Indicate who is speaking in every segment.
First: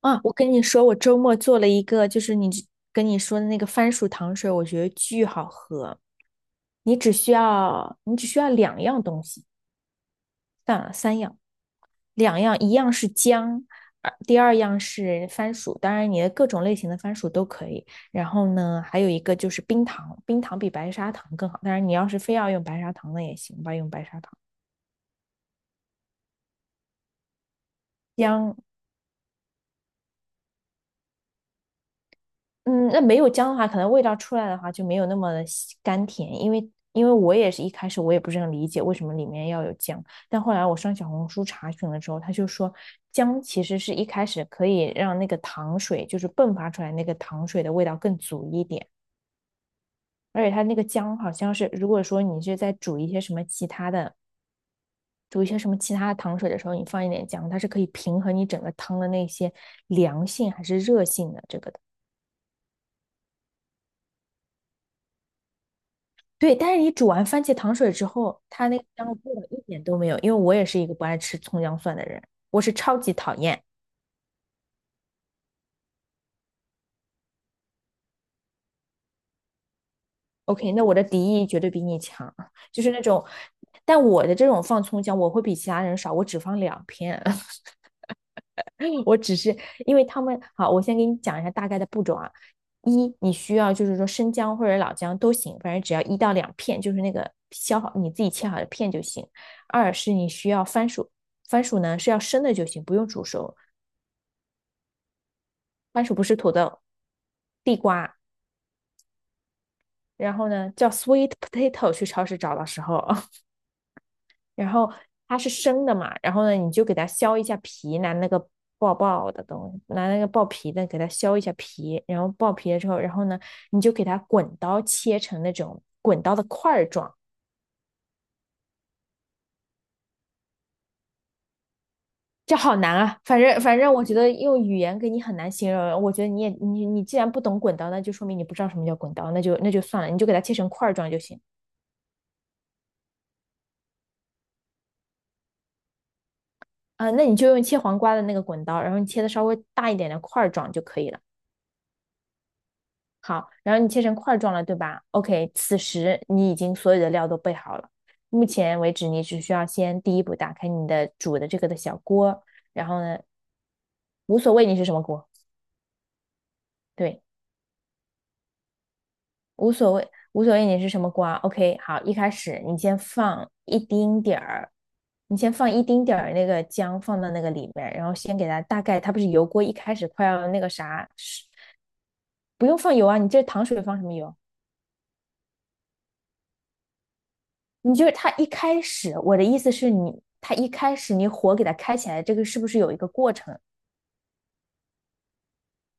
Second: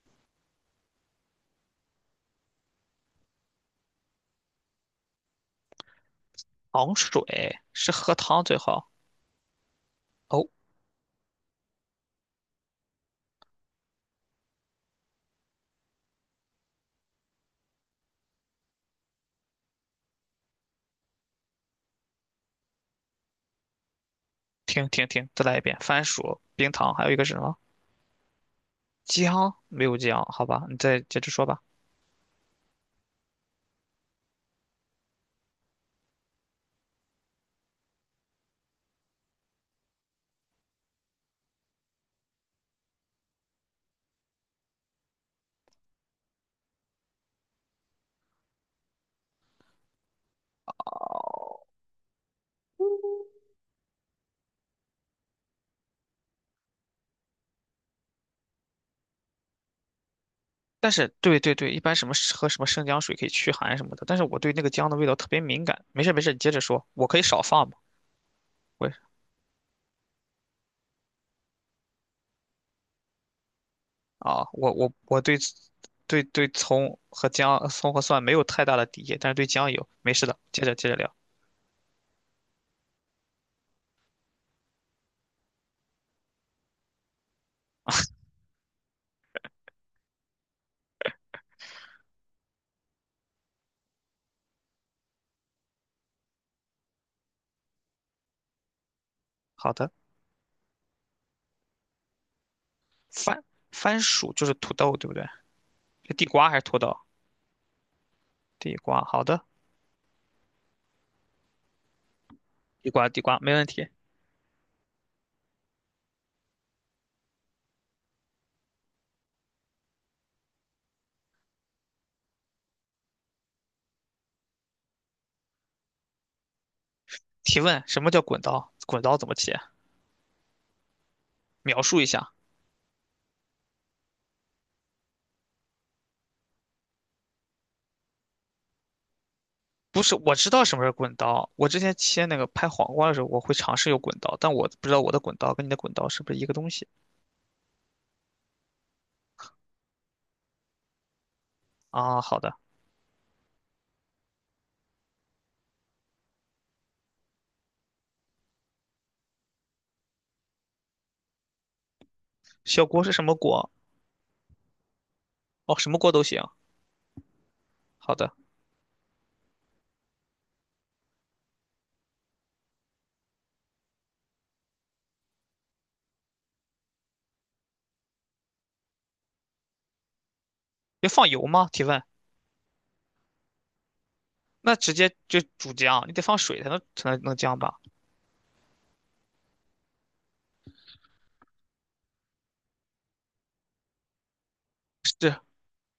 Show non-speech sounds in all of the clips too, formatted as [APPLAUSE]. Speaker 1: 啊，我跟你说，我周末做了一个，就是你跟你说的那个番薯糖水，我觉得巨好喝。
Speaker 2: 糖
Speaker 1: 你只
Speaker 2: 水
Speaker 1: 需
Speaker 2: 是
Speaker 1: 要，
Speaker 2: 喝
Speaker 1: 你只需
Speaker 2: 汤
Speaker 1: 要
Speaker 2: 最
Speaker 1: 两
Speaker 2: 好。
Speaker 1: 样东西，
Speaker 2: 哦，
Speaker 1: 算了，三样，两样，一样是姜，第二样是番薯，当然你的各种类型的番薯都可以。然后呢，还有一个就是冰糖，冰糖比白砂糖更好，当然你要是非要用白砂糖的也行吧，用白砂糖。
Speaker 2: 停停停，再来一遍。番薯、冰糖，还有一个是什么？
Speaker 1: 姜。
Speaker 2: 姜？没有姜，好吧，你再接着说吧。
Speaker 1: 嗯，那没有姜的话，可能味道出来的话就没有那么的吸甘甜，因为我也是一开始我也不是很理解为什么里面要有姜，但后来我上小红书查询了之后，他就说姜其实是一开始可以让那个糖水就是迸发出来那个糖水的味道更足一点，而且它那个姜好像是如果说你是在煮一些什么其他的糖水的时候，你放一点姜，它是可以平衡你整个汤的那些凉性还是
Speaker 2: 但
Speaker 1: 热
Speaker 2: 是，
Speaker 1: 性
Speaker 2: 对
Speaker 1: 的
Speaker 2: 对
Speaker 1: 这
Speaker 2: 对，
Speaker 1: 个。
Speaker 2: 一般什么喝什么生姜水可以驱寒什么的，但是我对那个姜的味道特别敏感。没事没事，你接
Speaker 1: 对，
Speaker 2: 着
Speaker 1: 但是
Speaker 2: 说，
Speaker 1: 你
Speaker 2: 我
Speaker 1: 煮
Speaker 2: 可以
Speaker 1: 完
Speaker 2: 少
Speaker 1: 番茄
Speaker 2: 放
Speaker 1: 糖
Speaker 2: 嘛。
Speaker 1: 水之后，它那个
Speaker 2: 我
Speaker 1: 香味儿一点都没有。因为我也是一个不爱吃葱姜蒜的人，我是超级讨厌。
Speaker 2: 啊，我对对对葱和姜、葱和蒜没有太大的敌意，但是对姜有。没事的，接
Speaker 1: OK，
Speaker 2: 着
Speaker 1: 那
Speaker 2: 接
Speaker 1: 我
Speaker 2: 着
Speaker 1: 的
Speaker 2: 聊。
Speaker 1: 敌意绝对比你强，就是那种，但我的这种放葱姜，我会比其他人少，我只放两片，[LAUGHS] 我只是因为他们好，我先给你讲一下大概的步骤啊。一，你需要就是说生姜或者老姜都行，反正只要1到2片，就是那个削好你自己切好的片就行。
Speaker 2: 好的，
Speaker 1: 二是你需要番薯，番薯呢是要生的就行，不用煮
Speaker 2: 番
Speaker 1: 熟。
Speaker 2: 番薯就是土豆，对不对？
Speaker 1: 番
Speaker 2: 是
Speaker 1: 薯不
Speaker 2: 地
Speaker 1: 是
Speaker 2: 瓜
Speaker 1: 土
Speaker 2: 还是土
Speaker 1: 豆，
Speaker 2: 豆？
Speaker 1: 地瓜，
Speaker 2: 地瓜，好的。
Speaker 1: 然后呢叫 sweet potato 去超市找的时
Speaker 2: 地
Speaker 1: 候，
Speaker 2: 瓜，地瓜，
Speaker 1: [LAUGHS]
Speaker 2: 没问题。
Speaker 1: 然后它是生的嘛，然后呢你就给它削一下皮，拿那个爆爆的东西，拿那个爆皮的给它削一下皮，然后爆皮了之后，然后呢你就给它滚刀切成那种滚刀的块状。
Speaker 2: 提问：什么叫滚刀？滚刀怎么切？描述一下。
Speaker 1: 这好难啊！反正，我觉得用语言给你很难形容。我觉得你也你你既然不懂滚刀，那就说明你不知道什么叫滚刀，那就
Speaker 2: 不
Speaker 1: 算了，
Speaker 2: 是，
Speaker 1: 你就给
Speaker 2: 我
Speaker 1: 它
Speaker 2: 知
Speaker 1: 切
Speaker 2: 道
Speaker 1: 成
Speaker 2: 什么是
Speaker 1: 块状
Speaker 2: 滚
Speaker 1: 就行。
Speaker 2: 刀。我之前切那个拍黄瓜的时候，我会尝试用滚刀，但我不知道我的滚刀跟你的滚刀是不是一个东西
Speaker 1: 那你就用切黄瓜的那个滚刀，然后你切的稍微大一点的块儿状就可以了。
Speaker 2: 啊？好的，
Speaker 1: 好，然后你切成块儿状了，对吧？OK，此时你已经所有的料都备好了。目前为止，你只需要先第一步打开你的煮的这个的小锅，
Speaker 2: 小
Speaker 1: 然后
Speaker 2: 锅是
Speaker 1: 呢，
Speaker 2: 什么锅？
Speaker 1: 无所谓你是什么锅，
Speaker 2: 哦，什么锅都行。
Speaker 1: 对，
Speaker 2: 好的，
Speaker 1: 无所谓，无所谓你是什么锅。 o k 好，一开始你先放一丁点儿，你先放一丁点儿那个姜放到那个里面，然后先给它大概，它不是油锅一开始快要那个
Speaker 2: 要
Speaker 1: 啥，
Speaker 2: 放油
Speaker 1: 是
Speaker 2: 吗？提问。
Speaker 1: 不用放油啊，你这糖水放什么油？
Speaker 2: 那直接就煮姜，你得放水才能能姜吧？
Speaker 1: 你就是它一开始，我的意思是你，它一开始你火给它开起来，这个是不是有一个过程？
Speaker 2: 是，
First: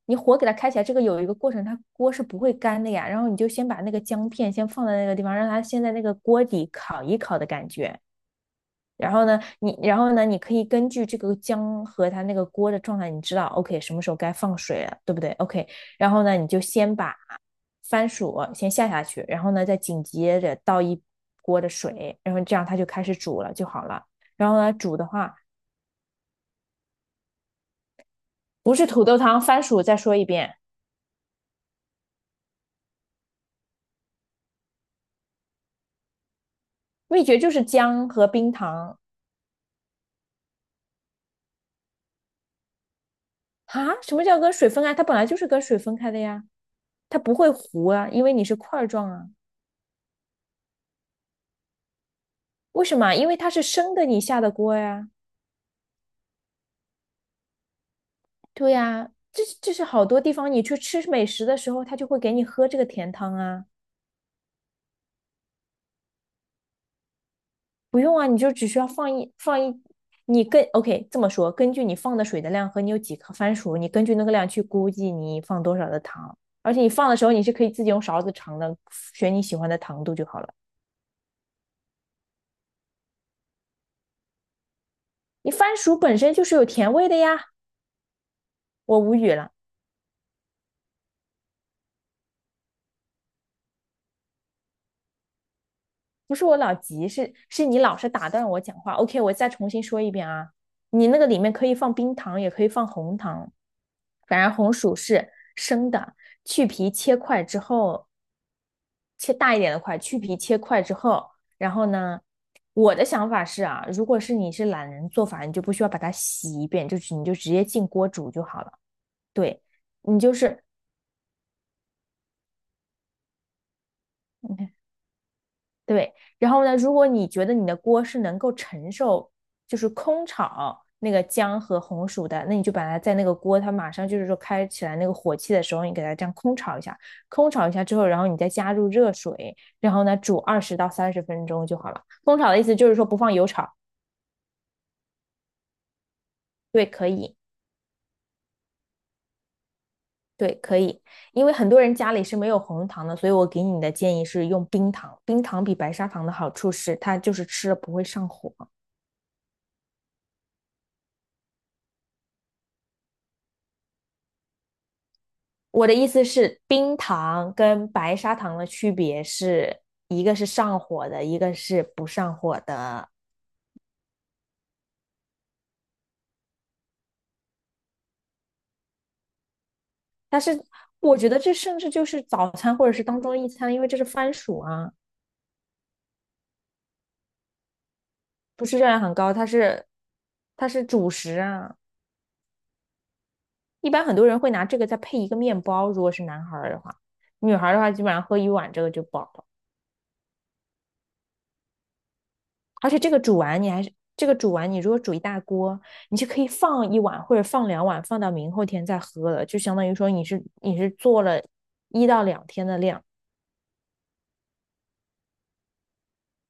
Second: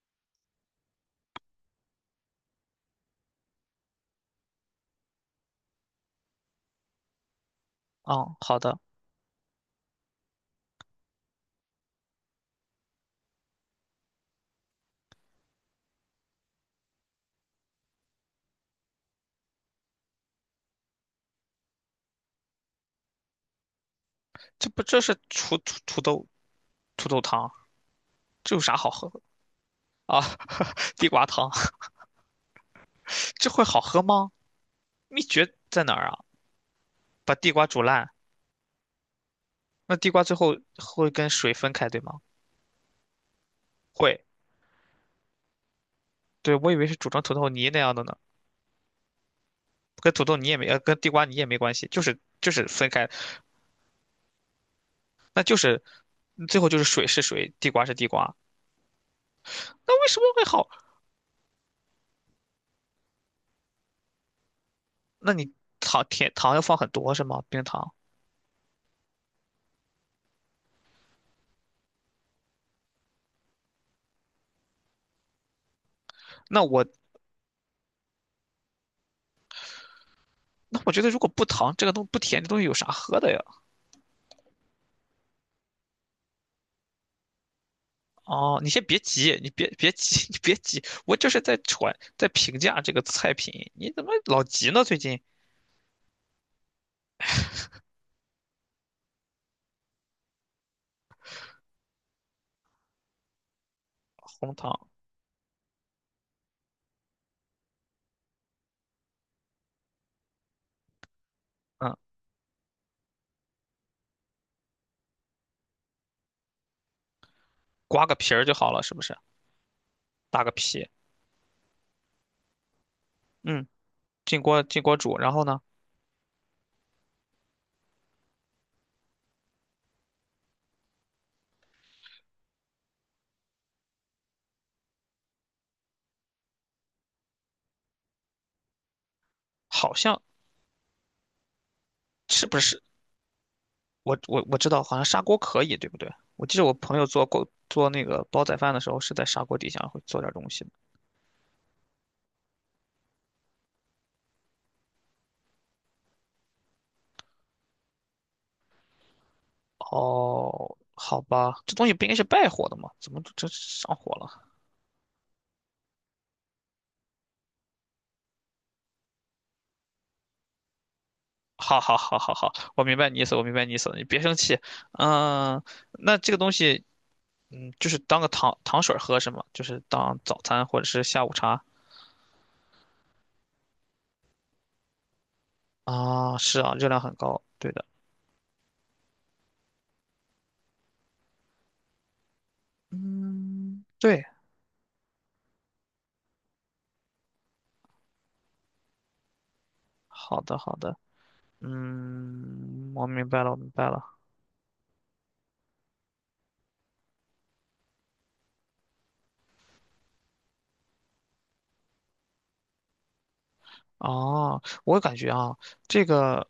Speaker 1: 你火给它开起来，这个有一个过程，它锅是不会干的呀。然后你就先把那个姜片先放在那个地方，让它先在那个锅底烤一烤的感觉。
Speaker 2: 啊，好的。
Speaker 1: 然后呢，你然后呢，你可以根据这个姜和它那个锅的状态，你知道 OK 什么时候该放水了，对不对？OK，然后呢，你就先把番薯先下下去，然后呢，再紧接着倒一锅的水，然后这样它就开始煮了就好了。然后
Speaker 2: 这
Speaker 1: 呢，
Speaker 2: 不
Speaker 1: 煮
Speaker 2: 这
Speaker 1: 的
Speaker 2: 是
Speaker 1: 话
Speaker 2: 土豆土豆汤，这有
Speaker 1: 不
Speaker 2: 啥
Speaker 1: 是
Speaker 2: 好
Speaker 1: 土
Speaker 2: 喝
Speaker 1: 豆
Speaker 2: 的
Speaker 1: 汤，番薯再说
Speaker 2: 啊？
Speaker 1: 一遍，
Speaker 2: [LAUGHS] 地瓜汤，[LAUGHS] 这会好喝吗？秘诀在哪儿啊？
Speaker 1: 秘
Speaker 2: 把
Speaker 1: 诀
Speaker 2: 地
Speaker 1: 就是
Speaker 2: 瓜煮烂，
Speaker 1: 姜和冰糖。
Speaker 2: 那地瓜最后会跟水分开，对吗？
Speaker 1: 啊。什
Speaker 2: 会，
Speaker 1: 么叫跟水分啊？它本来就是跟水分开的呀，
Speaker 2: 对，我以为是煮
Speaker 1: 它
Speaker 2: 成土
Speaker 1: 不
Speaker 2: 豆
Speaker 1: 会
Speaker 2: 泥那
Speaker 1: 糊
Speaker 2: 样的
Speaker 1: 啊，
Speaker 2: 呢，
Speaker 1: 因为你是块状啊。
Speaker 2: 跟土豆泥也没，跟地瓜泥也没关系，就是
Speaker 1: 为
Speaker 2: 分
Speaker 1: 什
Speaker 2: 开，
Speaker 1: 么？因为它是生的，你下的锅呀。
Speaker 2: 那就是最后就是水是水，地瓜是地瓜，
Speaker 1: 对呀，这是
Speaker 2: 那
Speaker 1: 好
Speaker 2: 为什
Speaker 1: 多
Speaker 2: 么
Speaker 1: 地
Speaker 2: 会
Speaker 1: 方你
Speaker 2: 好？
Speaker 1: 去吃美食的时候，他就会给你喝这个甜汤啊，
Speaker 2: 那你糖甜糖要放很多是吗？冰糖？
Speaker 1: 不用啊，你就只需要放一放一，你跟 OK 这么说，根据你放的水的量和你有几颗番薯，你根据那个量去估计你放多少的糖，
Speaker 2: 那
Speaker 1: 而且
Speaker 2: 我
Speaker 1: 你放的时候你是可以自己用勺子尝的，选你喜欢的糖度就好了。
Speaker 2: 那我觉得如果不糖这个东不甜，这东西有啥喝的呀？
Speaker 1: 你番薯本身就是有甜味的呀，
Speaker 2: 哦，你先别
Speaker 1: 我无语
Speaker 2: 急，你
Speaker 1: 了。
Speaker 2: 别别急，[LAUGHS] 你别急，我就是在传在评价这个菜品，你怎么老急呢？最近
Speaker 1: 不是我老急，是你老是打断我讲话。OK，我再重新说一遍啊，你那个里面可以放冰糖，也可以放红糖，反
Speaker 2: 红
Speaker 1: 正红
Speaker 2: 糖，
Speaker 1: 薯是生的，去皮切块之后，切大一点的块，去皮切块之后，然后
Speaker 2: 嗯，
Speaker 1: 呢，我的想法是啊，如果是你是懒人做法，你就不需要把它洗一遍，就是你就直接进
Speaker 2: 刮
Speaker 1: 锅
Speaker 2: 个
Speaker 1: 煮
Speaker 2: 皮
Speaker 1: 就
Speaker 2: 儿就
Speaker 1: 好
Speaker 2: 好
Speaker 1: 了。
Speaker 2: 了，是不是？
Speaker 1: 对，你就
Speaker 2: 打个
Speaker 1: 是。
Speaker 2: 皮，嗯，进锅
Speaker 1: 嗯
Speaker 2: 进锅煮，然后呢，
Speaker 1: 对，然后呢，如果你觉得你的锅是能够承受，就是空炒那个姜和红薯的，那你就把它在那个锅，它马上就是说开起来那个火气的时候，你给它这样空炒一下，空炒一下之后，然后你再加入热水，
Speaker 2: 好
Speaker 1: 然后呢
Speaker 2: 像
Speaker 1: 煮20到30分钟就好了。空
Speaker 2: 是
Speaker 1: 炒的
Speaker 2: 不
Speaker 1: 意思
Speaker 2: 是
Speaker 1: 就是说不放油炒，
Speaker 2: 我知道，好像砂锅可以，对不对？我记得我
Speaker 1: 对，
Speaker 2: 朋友
Speaker 1: 可
Speaker 2: 做
Speaker 1: 以，
Speaker 2: 过做那个煲仔饭的时候，是在砂锅底下会做点东
Speaker 1: 对，
Speaker 2: 西的。
Speaker 1: 可以，因为很多人家里是没有红糖的，所以我给你的建议是用冰糖，冰糖比白砂糖的好处是它就是吃了不会上火。
Speaker 2: 哦，好吧，这东西不应该是败火的吗？怎么这上火了？
Speaker 1: 我的意思是，冰糖跟白砂糖的区别是一个是上火的，一个
Speaker 2: 好
Speaker 1: 是
Speaker 2: 好
Speaker 1: 不
Speaker 2: 好好
Speaker 1: 上
Speaker 2: 好，
Speaker 1: 火
Speaker 2: 我明白
Speaker 1: 的。
Speaker 2: 你意思，我明白你意思了，你别生气。嗯，那这个东西，嗯，就是当个糖糖水儿喝是吗？就是当
Speaker 1: 但
Speaker 2: 早
Speaker 1: 是
Speaker 2: 餐或者是
Speaker 1: 我
Speaker 2: 下
Speaker 1: 觉
Speaker 2: 午
Speaker 1: 得这
Speaker 2: 茶
Speaker 1: 甚至就是早餐或者是当中一餐，因为这是番薯啊，
Speaker 2: 啊？是啊，热量很高，对的。
Speaker 1: 不是热量很高，它是主食啊。
Speaker 2: 嗯，
Speaker 1: 一般很
Speaker 2: 对，
Speaker 1: 多人会拿这个再配一个面包，如果是男孩儿的话，女孩儿的话基本上喝一碗这个就饱了。
Speaker 2: 好的，好的，
Speaker 1: 而
Speaker 2: 嗯，
Speaker 1: 且
Speaker 2: 我
Speaker 1: 这个
Speaker 2: 明
Speaker 1: 煮
Speaker 2: 白了，我
Speaker 1: 完你
Speaker 2: 明
Speaker 1: 还
Speaker 2: 白
Speaker 1: 是
Speaker 2: 了。
Speaker 1: 这个煮完，你如果煮一大锅，你就可以放一碗或者放两碗，放到明后天再喝了，就相当于说你是做了1到2天的量，
Speaker 2: 哦，我感觉啊，这个，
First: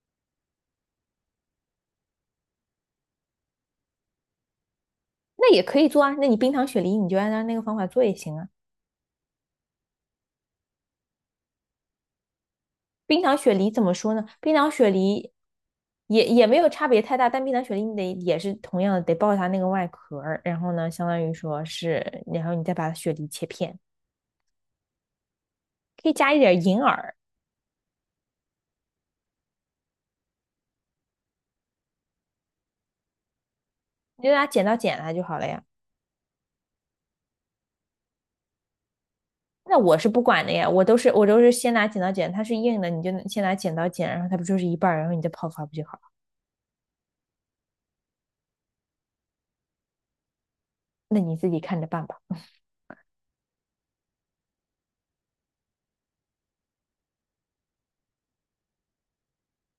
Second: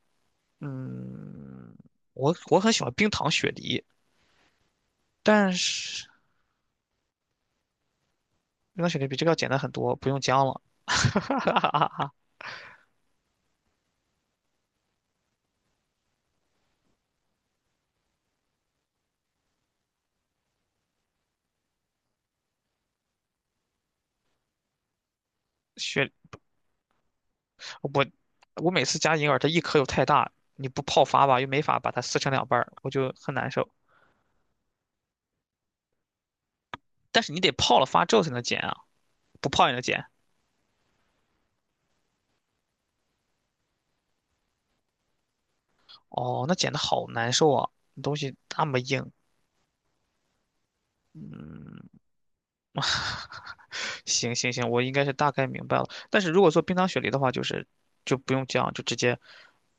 Speaker 2: 嗯，我很喜欢冰糖雪梨，但
Speaker 1: 那也可以做
Speaker 2: 是
Speaker 1: 啊。那你冰糖雪梨你就按照那个方法做也行啊。
Speaker 2: 冰糖雪梨比这个要简单很多，不用姜了。
Speaker 1: 冰糖雪梨怎么说呢？冰糖雪梨也没有差别太大，但冰糖雪梨你得也是同样的得爆它那个外壳然后呢，相当于说是，然后你再把雪梨切片，可
Speaker 2: 雪，
Speaker 1: 以加一点银耳，
Speaker 2: 我我每次加银耳，它一颗又太大，你不泡发吧，又没法把它撕成两半儿，我就很难受。
Speaker 1: 你就拿剪刀剪它就好了呀。
Speaker 2: 但是你得泡了发之后才能剪啊，不泡也
Speaker 1: 那
Speaker 2: 能
Speaker 1: 我
Speaker 2: 剪。
Speaker 1: 是不管的呀，我都是先拿剪刀剪，它是硬的，你就先拿剪刀剪，然后它不就是一半儿，然后你再泡发不就好了？
Speaker 2: 哦，那剪的好难受啊，东西那么硬。
Speaker 1: 那你自己看着办吧。
Speaker 2: [LAUGHS] 行行行，我应该是大概明白了。但是如果做冰糖雪梨的话，就是就不用这样，就直接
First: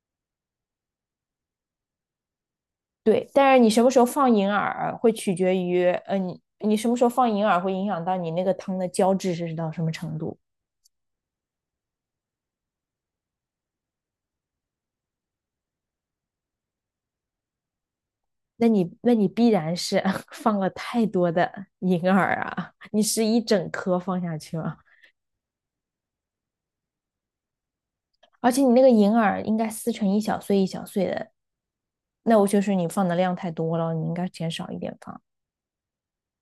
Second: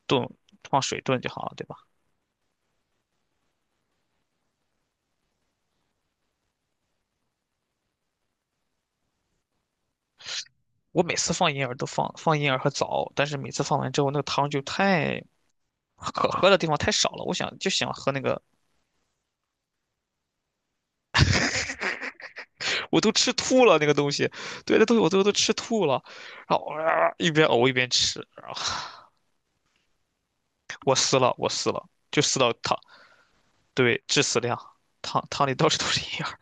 Speaker 2: 炖，放水炖就好了，对吧？
Speaker 1: 对，但是你什么时候放银耳会取决于，你你什么时候放银耳会影响到你那个汤的胶质是到什么程度？
Speaker 2: 我每次放银耳都放银耳和枣，但是每次放完之后，那个汤就太可喝的地方太少了。我想就想喝那个，
Speaker 1: 那你那你必然是 [LAUGHS] 放了太多的银耳啊，
Speaker 2: 我
Speaker 1: 你
Speaker 2: 都
Speaker 1: 是
Speaker 2: 吃
Speaker 1: 一
Speaker 2: 吐
Speaker 1: 整
Speaker 2: 了那个
Speaker 1: 颗
Speaker 2: 东
Speaker 1: 放
Speaker 2: 西，
Speaker 1: 下去
Speaker 2: 对，
Speaker 1: 吗？
Speaker 2: 那东西我都吃吐了，然后、啊一边呕一边吃，
Speaker 1: 而
Speaker 2: 然后
Speaker 1: 且你那个银耳应该撕成一小碎一小
Speaker 2: 我
Speaker 1: 碎
Speaker 2: 撕
Speaker 1: 的，
Speaker 2: 了，我撕了，就撕
Speaker 1: 那我
Speaker 2: 到
Speaker 1: 就是
Speaker 2: 汤，
Speaker 1: 你放的量太多了，
Speaker 2: 对，
Speaker 1: 你应
Speaker 2: 致
Speaker 1: 该
Speaker 2: 死
Speaker 1: 减
Speaker 2: 量，
Speaker 1: 少一点放。
Speaker 2: 汤汤里到处都是银耳。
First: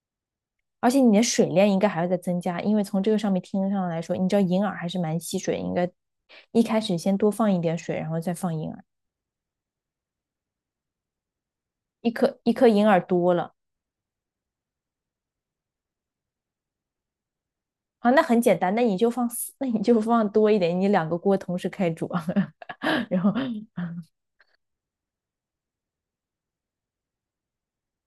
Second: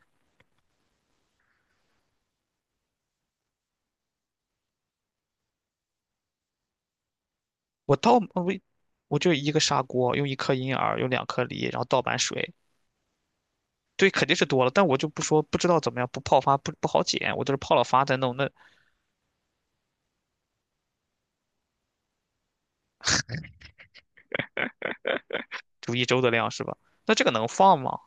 Speaker 1: 而且你的水量应该还会再增加，因为从这个上面听上来说，你知道银耳还是蛮吸水，应该一开始先多放一点
Speaker 2: 我
Speaker 1: 水，然
Speaker 2: 倒
Speaker 1: 后再
Speaker 2: 我
Speaker 1: 放银耳。
Speaker 2: 我就一个砂锅，用一颗银耳，用两颗梨，然后倒
Speaker 1: 一
Speaker 2: 满
Speaker 1: 颗一
Speaker 2: 水。
Speaker 1: 颗银耳多了，
Speaker 2: 对，肯定是多了，但我就不说，不知道怎么样，不泡发不好减，我就是泡了发
Speaker 1: 啊，
Speaker 2: 再
Speaker 1: 那
Speaker 2: 弄，
Speaker 1: 很
Speaker 2: 那
Speaker 1: 简单，那你就放四，[LAUGHS] 那你就放多一点，你两个锅同时开煮，[LAUGHS] 然后
Speaker 2: 煮一周的量是吧？那这个能放吗？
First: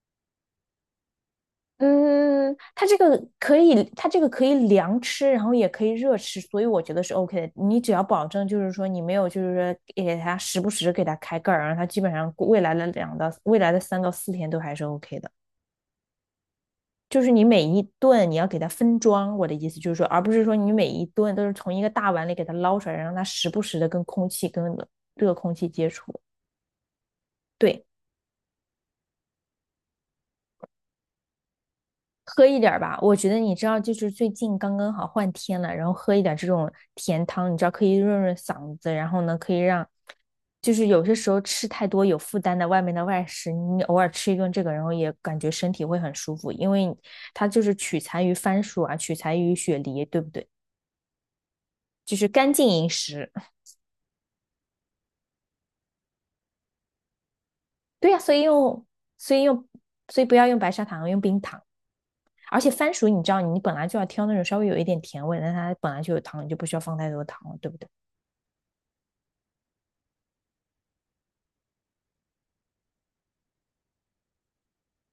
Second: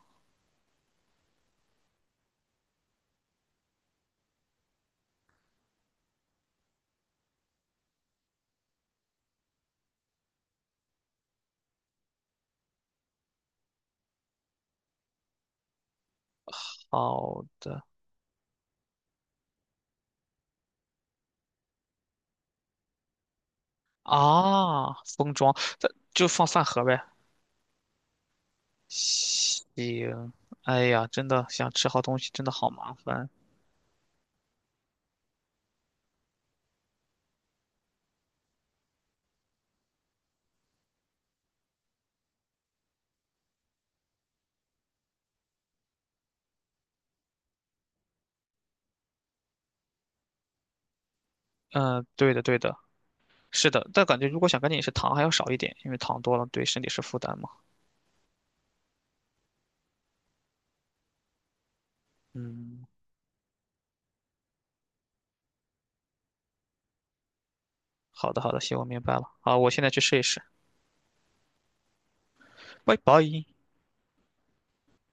Speaker 1: 嗯，它这个可以，它这个可以凉吃，然后也可以热吃，所以我觉得是 OK 的。你只要保证就是说你没有就是说给它时不时给它开盖儿，然后它基本上未来的两到未来的3到4天都还是 OK 的。就是
Speaker 2: 好
Speaker 1: 你每一
Speaker 2: 的
Speaker 1: 顿你要给它分装，我的意思就是说，而不是说你每一顿都是从一个大碗里给它捞出来，让它时不时的跟空气、跟
Speaker 2: 啊，
Speaker 1: 热
Speaker 2: 封装，
Speaker 1: 空气接
Speaker 2: 这
Speaker 1: 触。
Speaker 2: 就放饭盒呗。
Speaker 1: 对，
Speaker 2: 行，哎呀，真的想吃好东西，真
Speaker 1: 喝
Speaker 2: 的
Speaker 1: 一
Speaker 2: 好
Speaker 1: 点
Speaker 2: 麻
Speaker 1: 吧，我
Speaker 2: 烦。
Speaker 1: 觉得你知道，就是最近刚刚好换天了，然后喝一点这种甜汤，你知道可以润润嗓子，然后呢可以让就是有些时候吃太多有负担的外面的外食，你偶尔吃一顿这个，然后也感觉身体会很舒服，因为它就是取材于番薯啊，取材于雪梨，对不对？
Speaker 2: 嗯，
Speaker 1: 就是
Speaker 2: 对的
Speaker 1: 干
Speaker 2: 对
Speaker 1: 净
Speaker 2: 的，
Speaker 1: 饮食。
Speaker 2: 是的，但感觉如果想赶紧饮食，糖还要少一点，因为糖多了对身体是负担嘛。
Speaker 1: 对呀、所以用，所以不要用白砂糖，用冰糖。而且
Speaker 2: 嗯，
Speaker 1: 番薯，你知道，你本来就要挑那种稍微有一点甜味的但它本来就有糖，你就不需要放太多糖了，对不对？
Speaker 2: 好的好的，行，我明白了。好，我现在去试一试。拜拜。